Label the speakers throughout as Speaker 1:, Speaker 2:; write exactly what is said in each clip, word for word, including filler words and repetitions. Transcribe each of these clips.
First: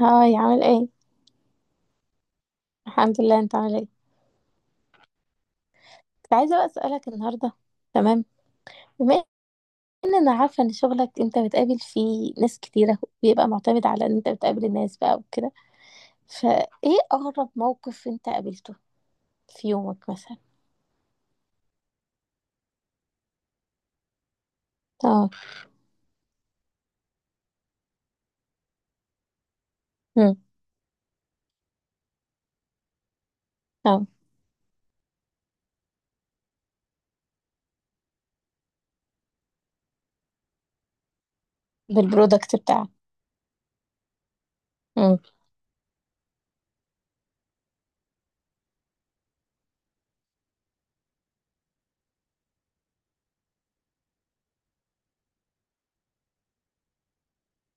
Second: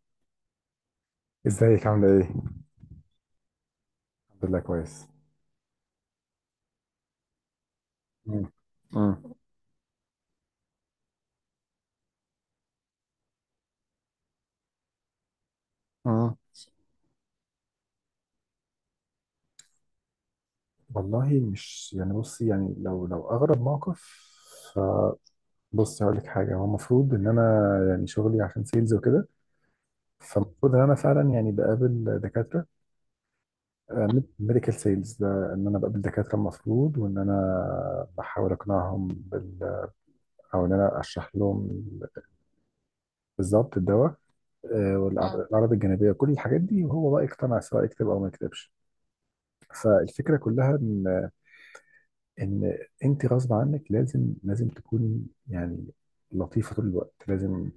Speaker 1: هاي، عامل ايه؟
Speaker 2: ازيك عاملة ايه؟
Speaker 1: الحمد لله، انت عامل ايه؟
Speaker 2: الحمد لله كويس.
Speaker 1: كنت عايزه بقى اسالك النهارده. تمام.
Speaker 2: مم.
Speaker 1: بما
Speaker 2: مم.
Speaker 1: ان انا عارفه ان شغلك انت بتقابل فيه ناس كتيره، بيبقى معتمد على ان انت بتقابل الناس بقى وكده.
Speaker 2: مم.
Speaker 1: فايه اغرب موقف انت قابلته في يومك مثلا؟
Speaker 2: والله مش يعني. بصي يعني لو لو اغرب موقف،
Speaker 1: اه.
Speaker 2: فبصي هقول لك حاجة. هو المفروض ان انا، يعني شغلي عشان سيلز وكده.
Speaker 1: امم.
Speaker 2: فالمفروض ان انا فعلا يعني بقابل دكاترة،
Speaker 1: اه،
Speaker 2: ميديكال سيلز ده، ان انا بقابل دكاترة المفروض، وان انا بحاول اقنعهم بال او ان انا اشرح لهم
Speaker 1: بالبرودكت بتاعك.
Speaker 2: بالظبط الدواء، آه،
Speaker 1: امم.
Speaker 2: والأعراض. مم. الأعراض الجانبية، كل الحاجات دي، وهو بقى يقتنع سواء يكتب أو ما يكتبش. فالفكرة كلها ان ان انت غصب عنك، لازم لازم تكوني يعني لطيفه طول الوقت، لازم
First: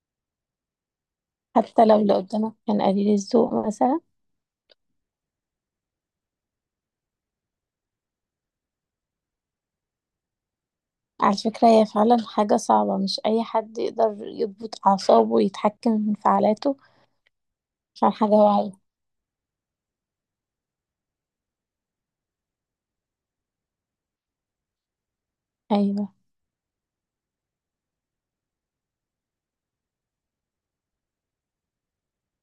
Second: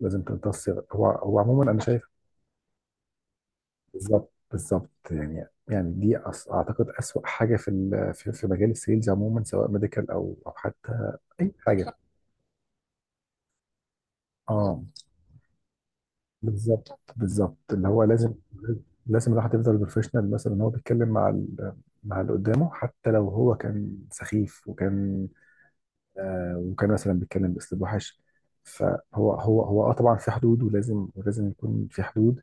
Speaker 2: لازم تمتصي. هو هو عموما انا
Speaker 1: حتى لو
Speaker 2: شايف.
Speaker 1: اللي قدامك كان قليل الذوق مثلا.
Speaker 2: بالظبط بالظبط. يعني يعني دي أص- اعتقد اسوأ حاجه في ال- في في مجال السيلز عموما، سواء ميديكال او او حتى
Speaker 1: على
Speaker 2: اي
Speaker 1: فكره هي
Speaker 2: حاجه.
Speaker 1: فعلا حاجه صعبه، مش اي حد يقدر يضبط
Speaker 2: اه،
Speaker 1: اعصابه ويتحكم في انفعالاته،
Speaker 2: بالظبط بالظبط، اللي هو
Speaker 1: عشان حاجه
Speaker 2: لازم،
Speaker 1: واعيه.
Speaker 2: لازم الواحد يفضل بروفيشنال، مثلا هو بيتكلم مع ال- مع اللي قدامه، حتى لو هو كان سخيف وكان،
Speaker 1: ايوه.
Speaker 2: آه، وكان مثلا بيتكلم باسلوب وحش. فهو، هو هو اه طبعا في حدود، ولازم ولازم يكون في حدود.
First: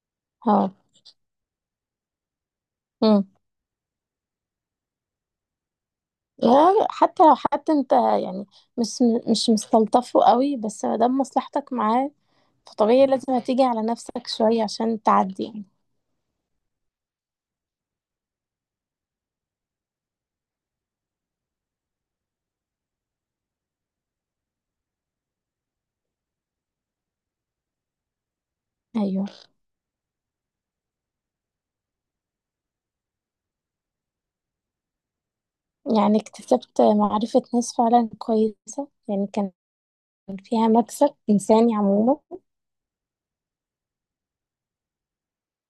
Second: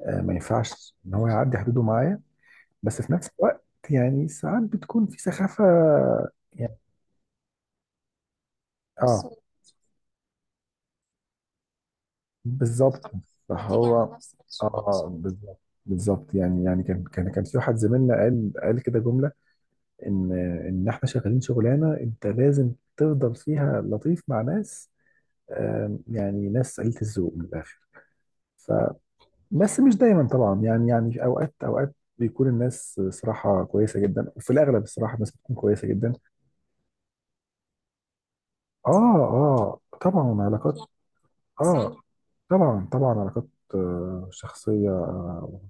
Speaker 2: آه، ما
Speaker 1: اه.
Speaker 2: ينفعش ان هو يعدي حدوده معايا. بس في نفس الوقت يعني ساعات بتكون في سخافة يعني.
Speaker 1: لا، حتى لو حد انت يعني مش
Speaker 2: اه
Speaker 1: مش مستلطفه قوي، بس ما دام مصلحتك معاه
Speaker 2: بالظبط،
Speaker 1: فطبيعي
Speaker 2: ناتجة عن،
Speaker 1: لازم هتيجي على
Speaker 2: فهو
Speaker 1: نفسك شوية عشان
Speaker 2: اه
Speaker 1: تعدي
Speaker 2: بالظبط
Speaker 1: يعني.
Speaker 2: بالظبط. يعني يعني كان كان كان في واحد زميلنا قال قال كده جملة، ان ان احنا شغالين شغلانة انت لازم تفضل فيها لطيف مع ناس، آم، يعني ناس قليلة الذوق من الاخر.
Speaker 1: ايوه.
Speaker 2: بس مش دايما طبعا. يعني يعني في اوقات اوقات بيكون الناس صراحه كويسه جدا، وفي الاغلب الصراحه الناس بتكون كويسه جدا.
Speaker 1: يعني اكتسبت معرفة ناس فعلا كويسة،
Speaker 2: اه.
Speaker 1: يعني كان
Speaker 2: اه طبعا،
Speaker 1: فيها
Speaker 2: علاقات.
Speaker 1: مكسب إنساني
Speaker 2: اه
Speaker 1: عموما.
Speaker 2: طبعا طبعا، علاقات آه، شخصيه، آه،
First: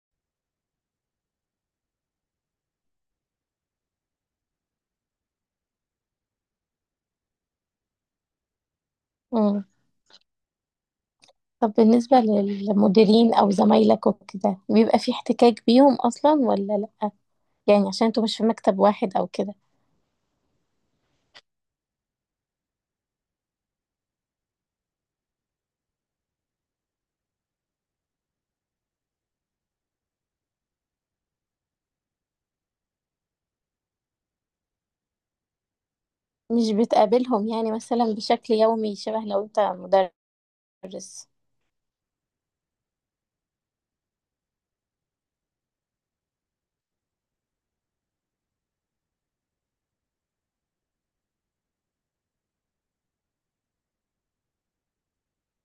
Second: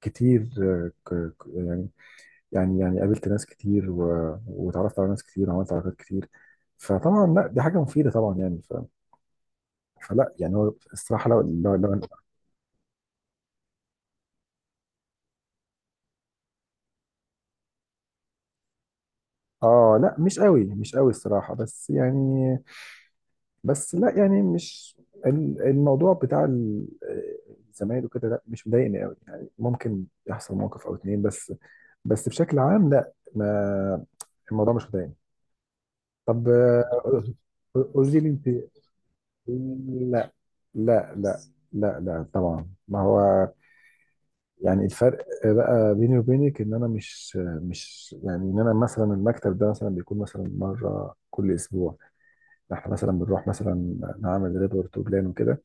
Speaker 2: كتير. آه، ك- ك- يعني يعني يعني قابلت ناس كتير، و- واتعرفت على ناس كتير، وعملت علاقات كتير. فطبعا لا، دي حاجه مفيده طبعا يعني. ف
Speaker 1: مم.
Speaker 2: فلا يعني، هو الصراحه لو
Speaker 1: طب
Speaker 2: لو, لو
Speaker 1: بالنسبة للمديرين أو زمايلك وكده بيبقى في احتكاك بيهم أصلا ولا لأ؟ يعني عشان انتوا مش في مكتب واحد أو كده.
Speaker 2: اه، لا، مش قوي مش قوي الصراحه. بس يعني، بس لا يعني، مش، ال- الموضوع بتاع ال- الزمايل وكده، لا مش مضايقني قوي يعني. ممكن يحصل موقف او اتنين بس بس بشكل عام لا. ما الموضوع مش مضايقني. طب،
Speaker 1: مش
Speaker 2: آه،
Speaker 1: بتقابلهم يعني مثلا
Speaker 2: قولي لي انت.
Speaker 1: بشكل يومي شبه لو انت مدرس.
Speaker 2: لا. لا، لا، لا، لا طبعا. ما هو يعني الفرق بقى بيني وبينك ان انا مش، مش يعني ان انا مثلا المكتب ده مثلا بيكون مثلا مره كل اسبوع. احنا مثلا بنروح مثلا نعمل ريبورت وبلان وكده،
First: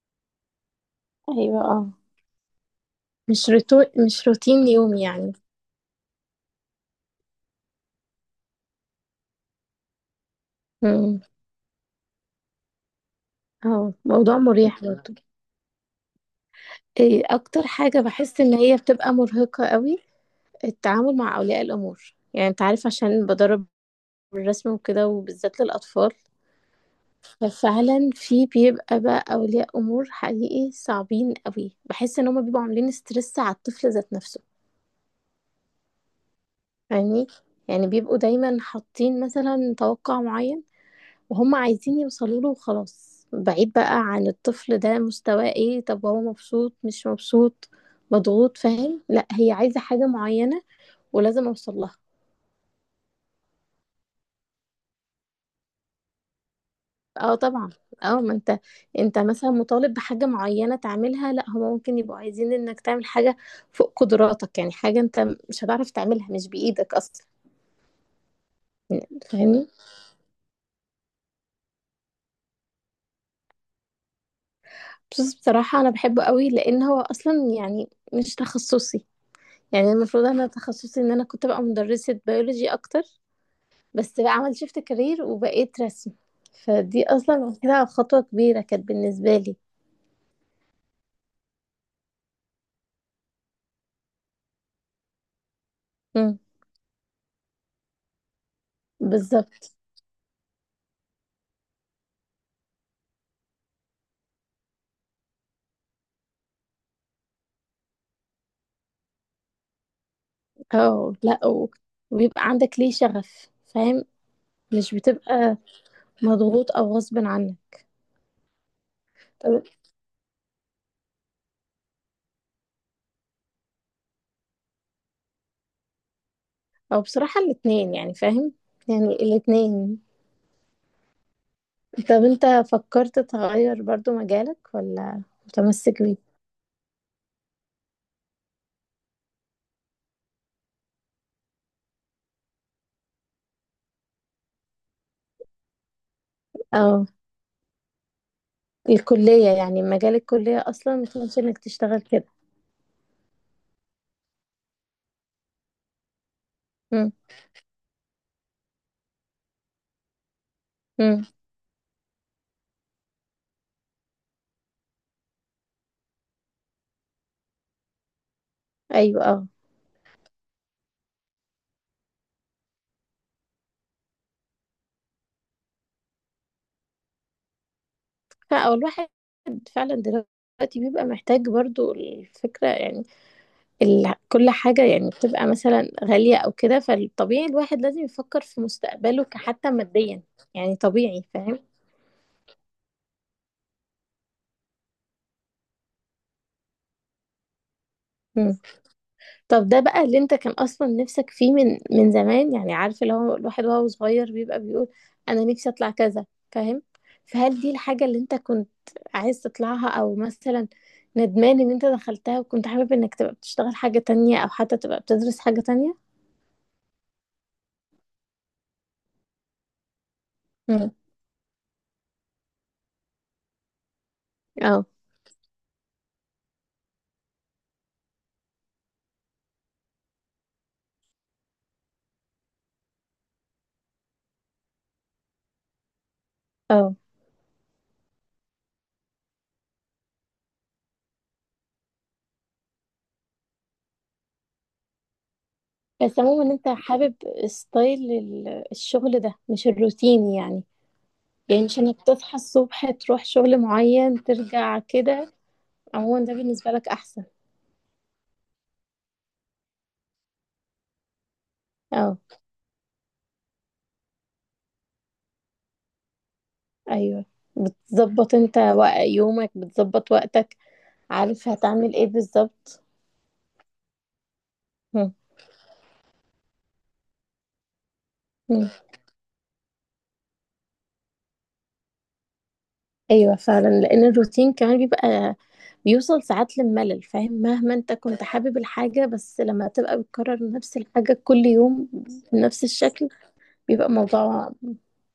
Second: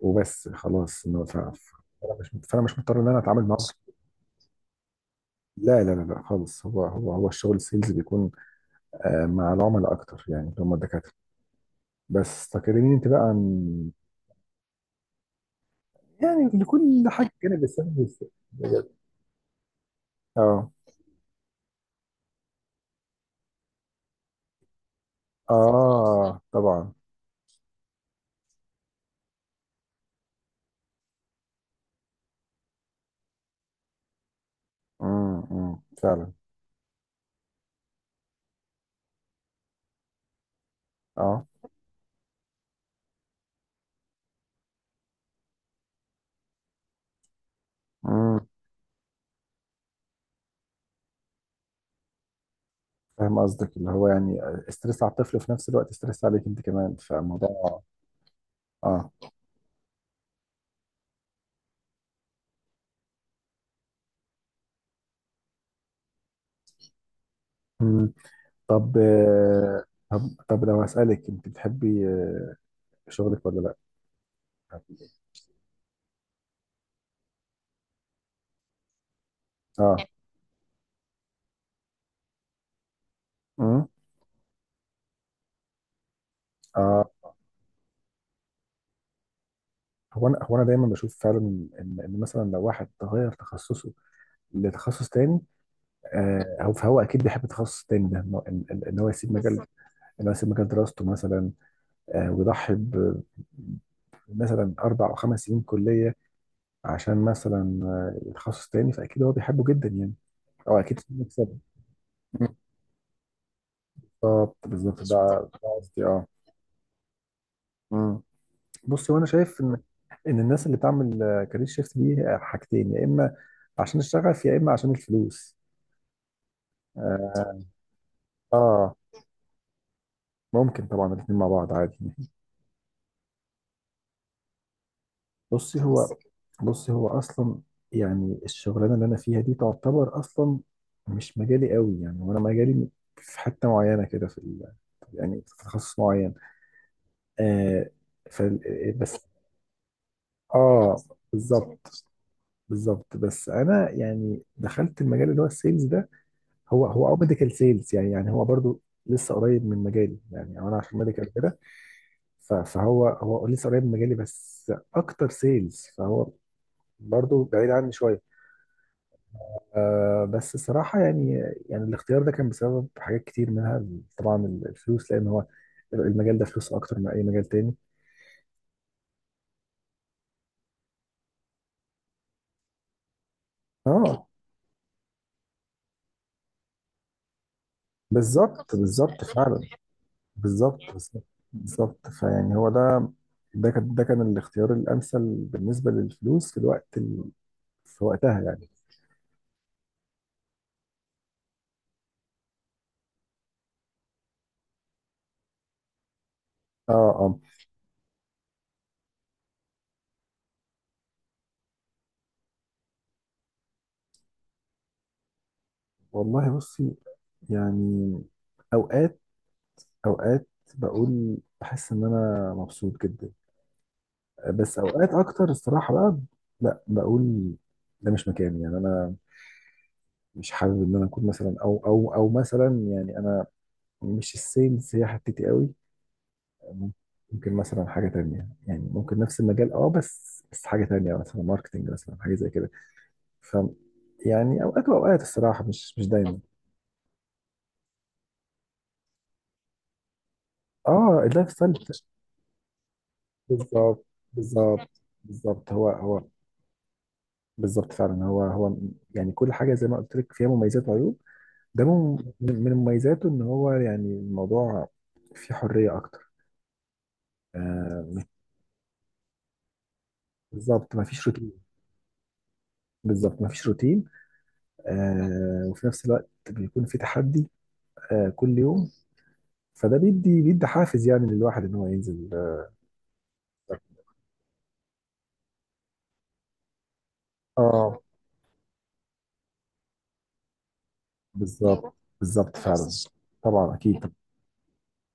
Speaker 2: وبس خلاص إنه ف- ف-
Speaker 1: ايوه.
Speaker 2: فانا مش فانا مش مضطر ان انا اتعامل
Speaker 1: مش
Speaker 2: معاه.
Speaker 1: روتو... مش روتين يومي يعني.
Speaker 2: لا، لا، لا، لا خالص. هو هو هو الشغل السيلز بيكون آه، مع العملاء اكتر يعني، اللي هم الدكاتره.
Speaker 1: امم.
Speaker 2: بس تكلميني انت بقى عن،
Speaker 1: اه، موضوع مريح برضه.
Speaker 2: يعني لكل
Speaker 1: إيه
Speaker 2: حاجه جانب
Speaker 1: اكتر
Speaker 2: السيلز
Speaker 1: حاجة
Speaker 2: بس-
Speaker 1: بحس ان هي
Speaker 2: بجد.
Speaker 1: بتبقى مرهقة قوي؟
Speaker 2: اه،
Speaker 1: التعامل مع اولياء الامور، يعني انت عارف عشان بدرب الرسم وكده وبالذات للاطفال.
Speaker 2: اه طبعا.
Speaker 1: ففعلا في بيبقى بقى اولياء امور حقيقي صعبين قوي، بحس ان هما بيبقوا عاملين ستريس على الطفل ذات نفسه.
Speaker 2: امم. أمم، فعلا.
Speaker 1: يعني يعني بيبقوا دايما حاطين مثلا توقع معين
Speaker 2: اه.
Speaker 1: وهم عايزين يوصلوا له، وخلاص بعيد بقى عن الطفل ده، مستواه ايه، طب هو مبسوط مش مبسوط،
Speaker 2: امم
Speaker 1: مضغوط، فاهم؟ لا، هي عايزة حاجة معينة ولازم اوصل لها.
Speaker 2: فاهم قصدك، اللي هو يعني استرس على الطفل، وفي نفس الوقت استرس عليك انت كمان،
Speaker 1: اه طبعا.
Speaker 2: فالموضوع.
Speaker 1: اه، ما انت
Speaker 2: اه.
Speaker 1: انت مثلا مطالب بحاجة معينة تعملها، لا هما ممكن يبقوا عايزين انك تعمل حاجة فوق قدراتك، يعني حاجة انت مش هتعرف تعملها، مش بإيدك اصلا.
Speaker 2: امم طب،
Speaker 1: فاهمني؟
Speaker 2: آه، طب طب لو هسألك، انت بتحبي آه، شغلك ولا لا.
Speaker 1: بس بصراحة انا بحبه قوي لان هو اصلا يعني مش تخصصي، يعني
Speaker 2: اه.
Speaker 1: المفروض انا تخصصي ان انا كنت بقى مدرسة بيولوجي اكتر.
Speaker 2: امم
Speaker 1: بس بقى عملت شيفت كارير وبقيت رسم، فدي
Speaker 2: آه.
Speaker 1: اصلا كده خطوة كبيرة كانت بالنسبة لي.
Speaker 2: هو انا هو انا دايما بشوف فعلا ان، ان مثلا لو واحد تغير تخصصه لتخصص تاني،
Speaker 1: مم.
Speaker 2: آه هو فهو اكيد بيحب التخصص التاني ده، ان إن- إن- إن هو يسيب مجال،
Speaker 1: بالظبط.
Speaker 2: ان هو يسيب مجال دراسته مثلا، آه ويضحي ب- مثلا اربع او خمس سنين كليه، عشان مثلا آه تخصص تاني. فاكيد هو بيحبه جدا يعني، او اكيد
Speaker 1: اه لا
Speaker 2: بيكسب.
Speaker 1: و- وبيبقى عندك ليه شغف، فاهم؟
Speaker 2: بالظبط
Speaker 1: مش
Speaker 2: بالظبط. ده مقارنة،
Speaker 1: بتبقى
Speaker 2: ده قصدي.
Speaker 1: مضغوط او غصب عنك.
Speaker 2: اه. بص، وانا شايف
Speaker 1: طب
Speaker 2: ان، ان الناس اللي بتعمل آه، كارير شيفت دي آه، حاجتين، يا اما عشان الشغف، يا اما عشان الفلوس.
Speaker 1: او بصراحة
Speaker 2: اه.
Speaker 1: الاتنين يعني، فاهم؟
Speaker 2: آه،
Speaker 1: يعني الاتنين.
Speaker 2: ممكن طبعا الاثنين مع بعض عادي.
Speaker 1: طب انت فكرت تغير برضو مجالك ولا
Speaker 2: بصي
Speaker 1: متمسك
Speaker 2: هو
Speaker 1: بيه؟
Speaker 2: كده بصي هو اصلا، يعني الشغلانه اللي انا فيها دي تعتبر اصلا مش مجالي قوي يعني، وانا مجالي في حته معينه كده في ال- يعني في تخصص معين.
Speaker 1: او
Speaker 2: آه ف بس
Speaker 1: الكلية، يعني مجال الكلية
Speaker 2: اه،
Speaker 1: اصلا مش انك تشتغل
Speaker 2: بالظبط
Speaker 1: كده.
Speaker 2: بالظبط. بس انا يعني دخلت المجال اللي هو السيلز ده. هو هو
Speaker 1: مم.
Speaker 2: اه ميديكال سيلز، يعني يعني هو برضو لسه قريب من مجالي، يعني انا عشان
Speaker 1: مم.
Speaker 2: ميديكال كده. ف- فهو هو لسه قريب من مجالي بس اكتر سيلز، فهو برضو بعيد عني شويه.
Speaker 1: ايوه. اه.
Speaker 2: آه بس الصراحه يعني، يعني الاختيار ده كان بسبب حاجات كتير، منها طبعا الفلوس، لان هو المجال ده فلوس اكتر من اي مجال تاني.
Speaker 1: فا- أو الواحد فعلا دلوقتي بيبقى محتاج برضو الفكرة يعني، ال...
Speaker 2: اه،
Speaker 1: كل حاجة يعني بتبقى مثلا غالية أو كده، فالطبيعي الواحد لازم يفكر في
Speaker 2: بالظبط بالظبط
Speaker 1: مستقبله
Speaker 2: فعلا.
Speaker 1: كحتى ماديا. يعني
Speaker 2: بالظبط بالظبط.
Speaker 1: طبيعي، فاهم؟
Speaker 2: بالظبط. فيعني هو ده، ده كان ده كان الاختيار الامثل بالنسبه للفلوس في الوقت ال... في وقتها
Speaker 1: مم.
Speaker 2: يعني.
Speaker 1: طب ده بقى اللي انت كان اصلا نفسك فيه من من زمان، يعني عارف اللي هو الواحد وهو صغير بيبقى بيقول انا نفسي اطلع كذا، فاهم؟
Speaker 2: اه، اه.
Speaker 1: فهل دي الحاجة اللي انت كنت عايز تطلعها او مثلا ندمان ان انت دخلتها وكنت حابب انك تبقى بتشتغل حاجة تانية او حتى تبقى بتدرس حاجة تانية؟
Speaker 2: والله بصي، يعني اوقات اوقات
Speaker 1: مم.
Speaker 2: بقول بحس ان انا مبسوط جدا، بس
Speaker 1: اه
Speaker 2: اوقات اكتر الصراحه بقى لا بقول ده مش مكاني. يعني انا مش حابب ان انا اكون مثلا، او او او مثلا يعني انا، مش السيلز هي حتتي قوي.
Speaker 1: اه.
Speaker 2: ممكن مثلا حاجه تانية، يعني ممكن نفس المجال اه بس، بس حاجه تانية مثلا ماركتنج، مثلا حاجه زي كده. ف يعني اوقات واوقات الصراحه، مش مش
Speaker 1: بس
Speaker 2: دايما.
Speaker 1: عموما انت حابب ستايل ال- الشغل ده، مش الروتين يعني،
Speaker 2: اه، اللايف
Speaker 1: يعني
Speaker 2: ستايل.
Speaker 1: مش انك تصحى الصبح تروح شغل
Speaker 2: بالظبط
Speaker 1: معين ترجع
Speaker 2: بالظبط
Speaker 1: كده.
Speaker 2: بالظبط. هو هو
Speaker 1: عموما ده بالنسبة لك احسن.
Speaker 2: بالظبط فعلا. هو هو يعني كل حاجه زي ما قلت لك فيها مميزات وعيوب. ده
Speaker 1: اه.
Speaker 2: من من مميزاته، ان هو يعني الموضوع فيه حريه اكتر.
Speaker 1: ايوه،
Speaker 2: آه
Speaker 1: بتظبط انت وق- يومك، بتظبط وقتك،
Speaker 2: بالظبط، ما فيش
Speaker 1: عارف
Speaker 2: روتين.
Speaker 1: هتعمل ايه بالظبط.
Speaker 2: بالظبط، ما فيش روتين.
Speaker 1: مم.
Speaker 2: آه وفي نفس الوقت بيكون في تحدي آه كل
Speaker 1: مم.
Speaker 2: يوم. فده بيدي بيدي حافز يعني للواحد ان هو ينزل.
Speaker 1: ايوه فعلا، لان الروتين كمان بيبقى بيوصل ساعات للملل، فاهم؟ مهما انت
Speaker 2: اه،
Speaker 1: كنت حابب الحاجة، بس لما تبقى بتكرر نفس الحاجة كل يوم
Speaker 2: بالظبط بالظبط
Speaker 1: بنفس
Speaker 2: فعلا.
Speaker 1: الشكل،
Speaker 2: طبعا
Speaker 1: بيبقى
Speaker 2: اكيد.
Speaker 1: موضوع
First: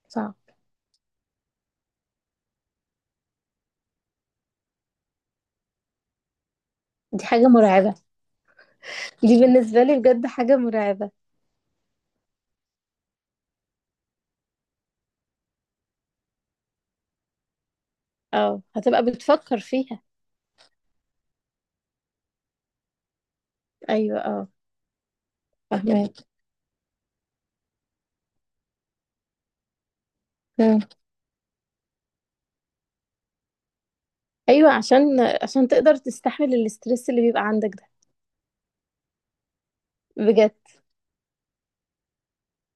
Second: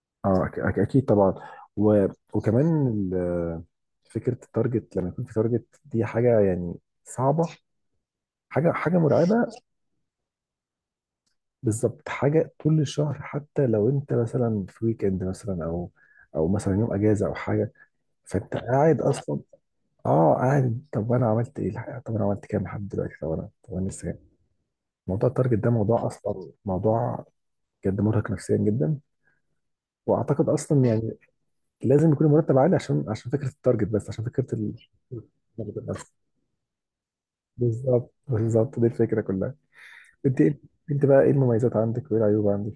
Speaker 1: صعب.
Speaker 2: اه، أك- أك- اكيد طبعا. و... وكمان ال- فكره التارجت، لما يكون في تارجت دي حاجه يعني
Speaker 1: دي
Speaker 2: صعبه.
Speaker 1: حاجة مرعبة.
Speaker 2: حاجه حاجه مرعبه.
Speaker 1: دي بالنسبة لي بجد حاجة مرعبة.
Speaker 2: بالظبط، حاجه طول الشهر. حتى لو انت مثلا في ويكند مثلا، او او مثلا يوم اجازه او حاجه، فانت
Speaker 1: اه،
Speaker 2: قاعد
Speaker 1: هتبقى
Speaker 2: اصلا.
Speaker 1: بتفكر فيها.
Speaker 2: اه قاعد، طب انا عملت ايه الحقيقه، طب انا عملت كام لحد دلوقتي، طب انا طب انا لسه كام؟
Speaker 1: ايوه. اه.
Speaker 2: موضوع التارجت ده موضوع
Speaker 1: فاهمك.
Speaker 2: اصلا موضوع بجد مرهق نفسيا جدا. واعتقد
Speaker 1: مم.
Speaker 2: اصلا يعني لازم يكون المرتب عالي، عشان عشان فكره التارجت، بس عشان فكره
Speaker 1: ايوه،
Speaker 2: ال...
Speaker 1: عشان عشان تقدر
Speaker 2: بس.
Speaker 1: تستحمل الاسترس اللي بيبقى عندك ده.
Speaker 2: بالظبط بالظبط، دي الفكره كلها. انت
Speaker 1: بجد.
Speaker 2: ايه انت بقى ايه المميزات عندك وايه العيوب عندك؟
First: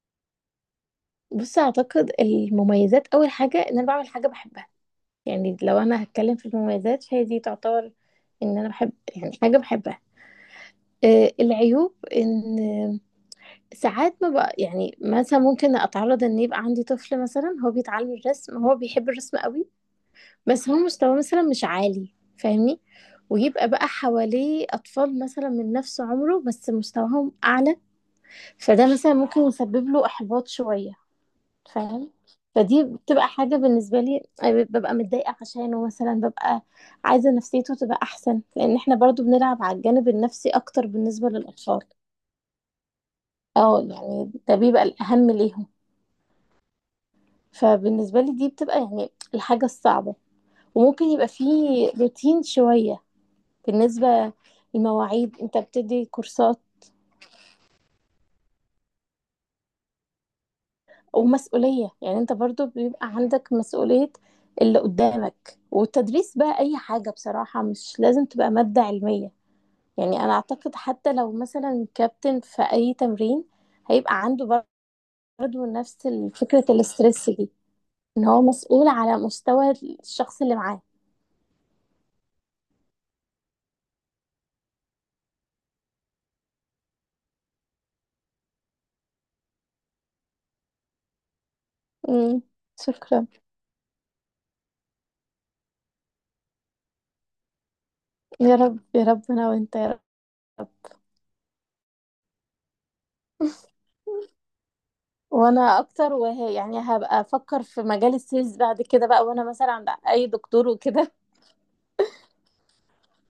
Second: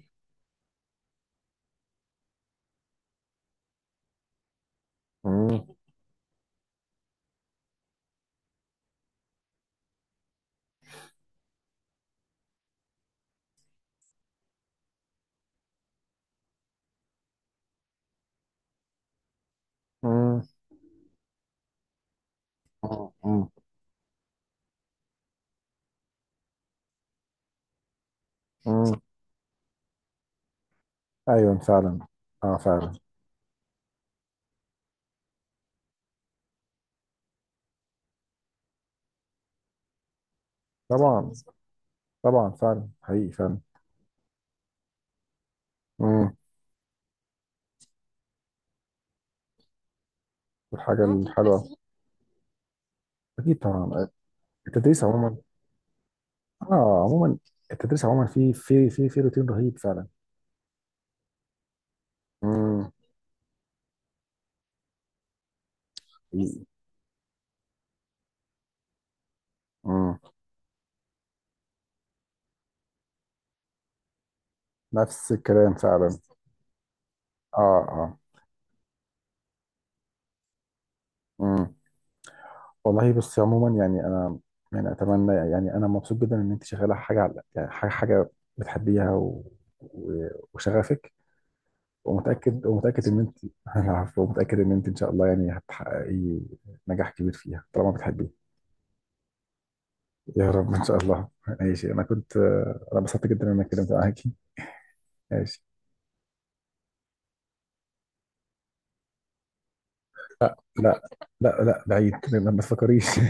Speaker 1: بص اعتقد المميزات اول حاجة ان انا بعمل حاجة بحبها، يعني
Speaker 2: مم.
Speaker 1: لو انا هتكلم في المميزات فهي دي تعتبر ان انا بحب يعني حاجة بحبها. آه، العيوب ان ساعات ما بقى يعني مثلا ممكن اتعرض ان يبقى عندي طفل مثلا هو بيتعلم الرسم، هو بيحب الرسم قوي،
Speaker 2: مم.
Speaker 1: بس هو مستواه مثلا مش عالي، فاهمني؟
Speaker 2: مم.
Speaker 1: ويبقى بقى حواليه اطفال مثلا من نفس عمره بس مستواهم اعلى، فده
Speaker 2: مم.
Speaker 1: مثلا ممكن يسبب له احباط شوية،
Speaker 2: ايوه فعلا.
Speaker 1: فاهم؟
Speaker 2: اه
Speaker 1: فدي
Speaker 2: فعلا.
Speaker 1: بتبقى حاجة بالنسبة لي ببقى متضايقة عشانه، مثلا ببقى عايزة نفسيته تبقى أحسن، لأن احنا برضو بنلعب على الجانب النفسي أكتر بالنسبة
Speaker 2: طبعا
Speaker 1: للأطفال.
Speaker 2: طبعا، فعلا حقيقي فعلا.
Speaker 1: اه، يعني ده بيبقى الأهم ليهم.
Speaker 2: مم.
Speaker 1: فبالنسبة لي دي بتبقى يعني الحاجة الصعبة.
Speaker 2: والحاجه
Speaker 1: وممكن يبقى
Speaker 2: الحلوه.
Speaker 1: فيه روتين شوية
Speaker 2: اكيد طبعا.
Speaker 1: بالنسبة
Speaker 2: التدريس
Speaker 1: للمواعيد،
Speaker 2: عموما.
Speaker 1: انت بتدي كورسات.
Speaker 2: اه عموما، التدريس عموما في في في في روتين رهيب فعلا.
Speaker 1: ومسؤولية، يعني انت برضو
Speaker 2: مم.
Speaker 1: بيبقى عندك مسؤولية اللي قدامك. والتدريس بقى
Speaker 2: حقيقي.
Speaker 1: أي حاجة بصراحة، مش لازم تبقى مادة علمية،
Speaker 2: مم.
Speaker 1: يعني أنا أعتقد حتى لو مثلا كابتن في أي تمرين هيبقى عنده
Speaker 2: نفس
Speaker 1: برضو
Speaker 2: الكلام
Speaker 1: نفس
Speaker 2: فعلا.
Speaker 1: فكرة الاسترس دي،
Speaker 2: اه. اه.
Speaker 1: إن هو مسؤول على مستوى الشخص اللي معاه.
Speaker 2: مم. والله بصي عموما يعني انا، يعني اتمنى، يعني انا مبسوط جدا ان انت شغاله حاجه على، يعني حاجه حاجه بتحبيها، و... و... وشغفك،
Speaker 1: مم.
Speaker 2: ومتاكد ومتاكد ان
Speaker 1: شكرا.
Speaker 2: انت. العفو. ومتاكد ان انت ان شاء الله يعني هتحققي نجاح كبير فيها طالما بتحبيه.
Speaker 1: يا رب يا رب، انا وانت يا رب.
Speaker 2: يا رب ان شاء الله. ماشي، انا كنت انا انبسطت جدا ان انا اتكلمت معاكي. ماشي.
Speaker 1: وانا اكتر، وهي يعني هبقى افكر في مجال السيلز بعد كده بقى وانا مثلا عند اي
Speaker 2: لا،
Speaker 1: دكتور
Speaker 2: لا،
Speaker 1: وكده.
Speaker 2: لا، لا، بعيد ما تفكريش.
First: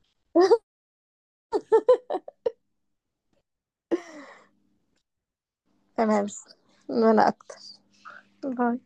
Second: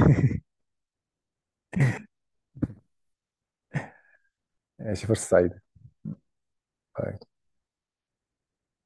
Speaker 2: ماشي، فرصه سعيده.
Speaker 1: تمام. وانا
Speaker 2: باي.
Speaker 1: اكتر. باي.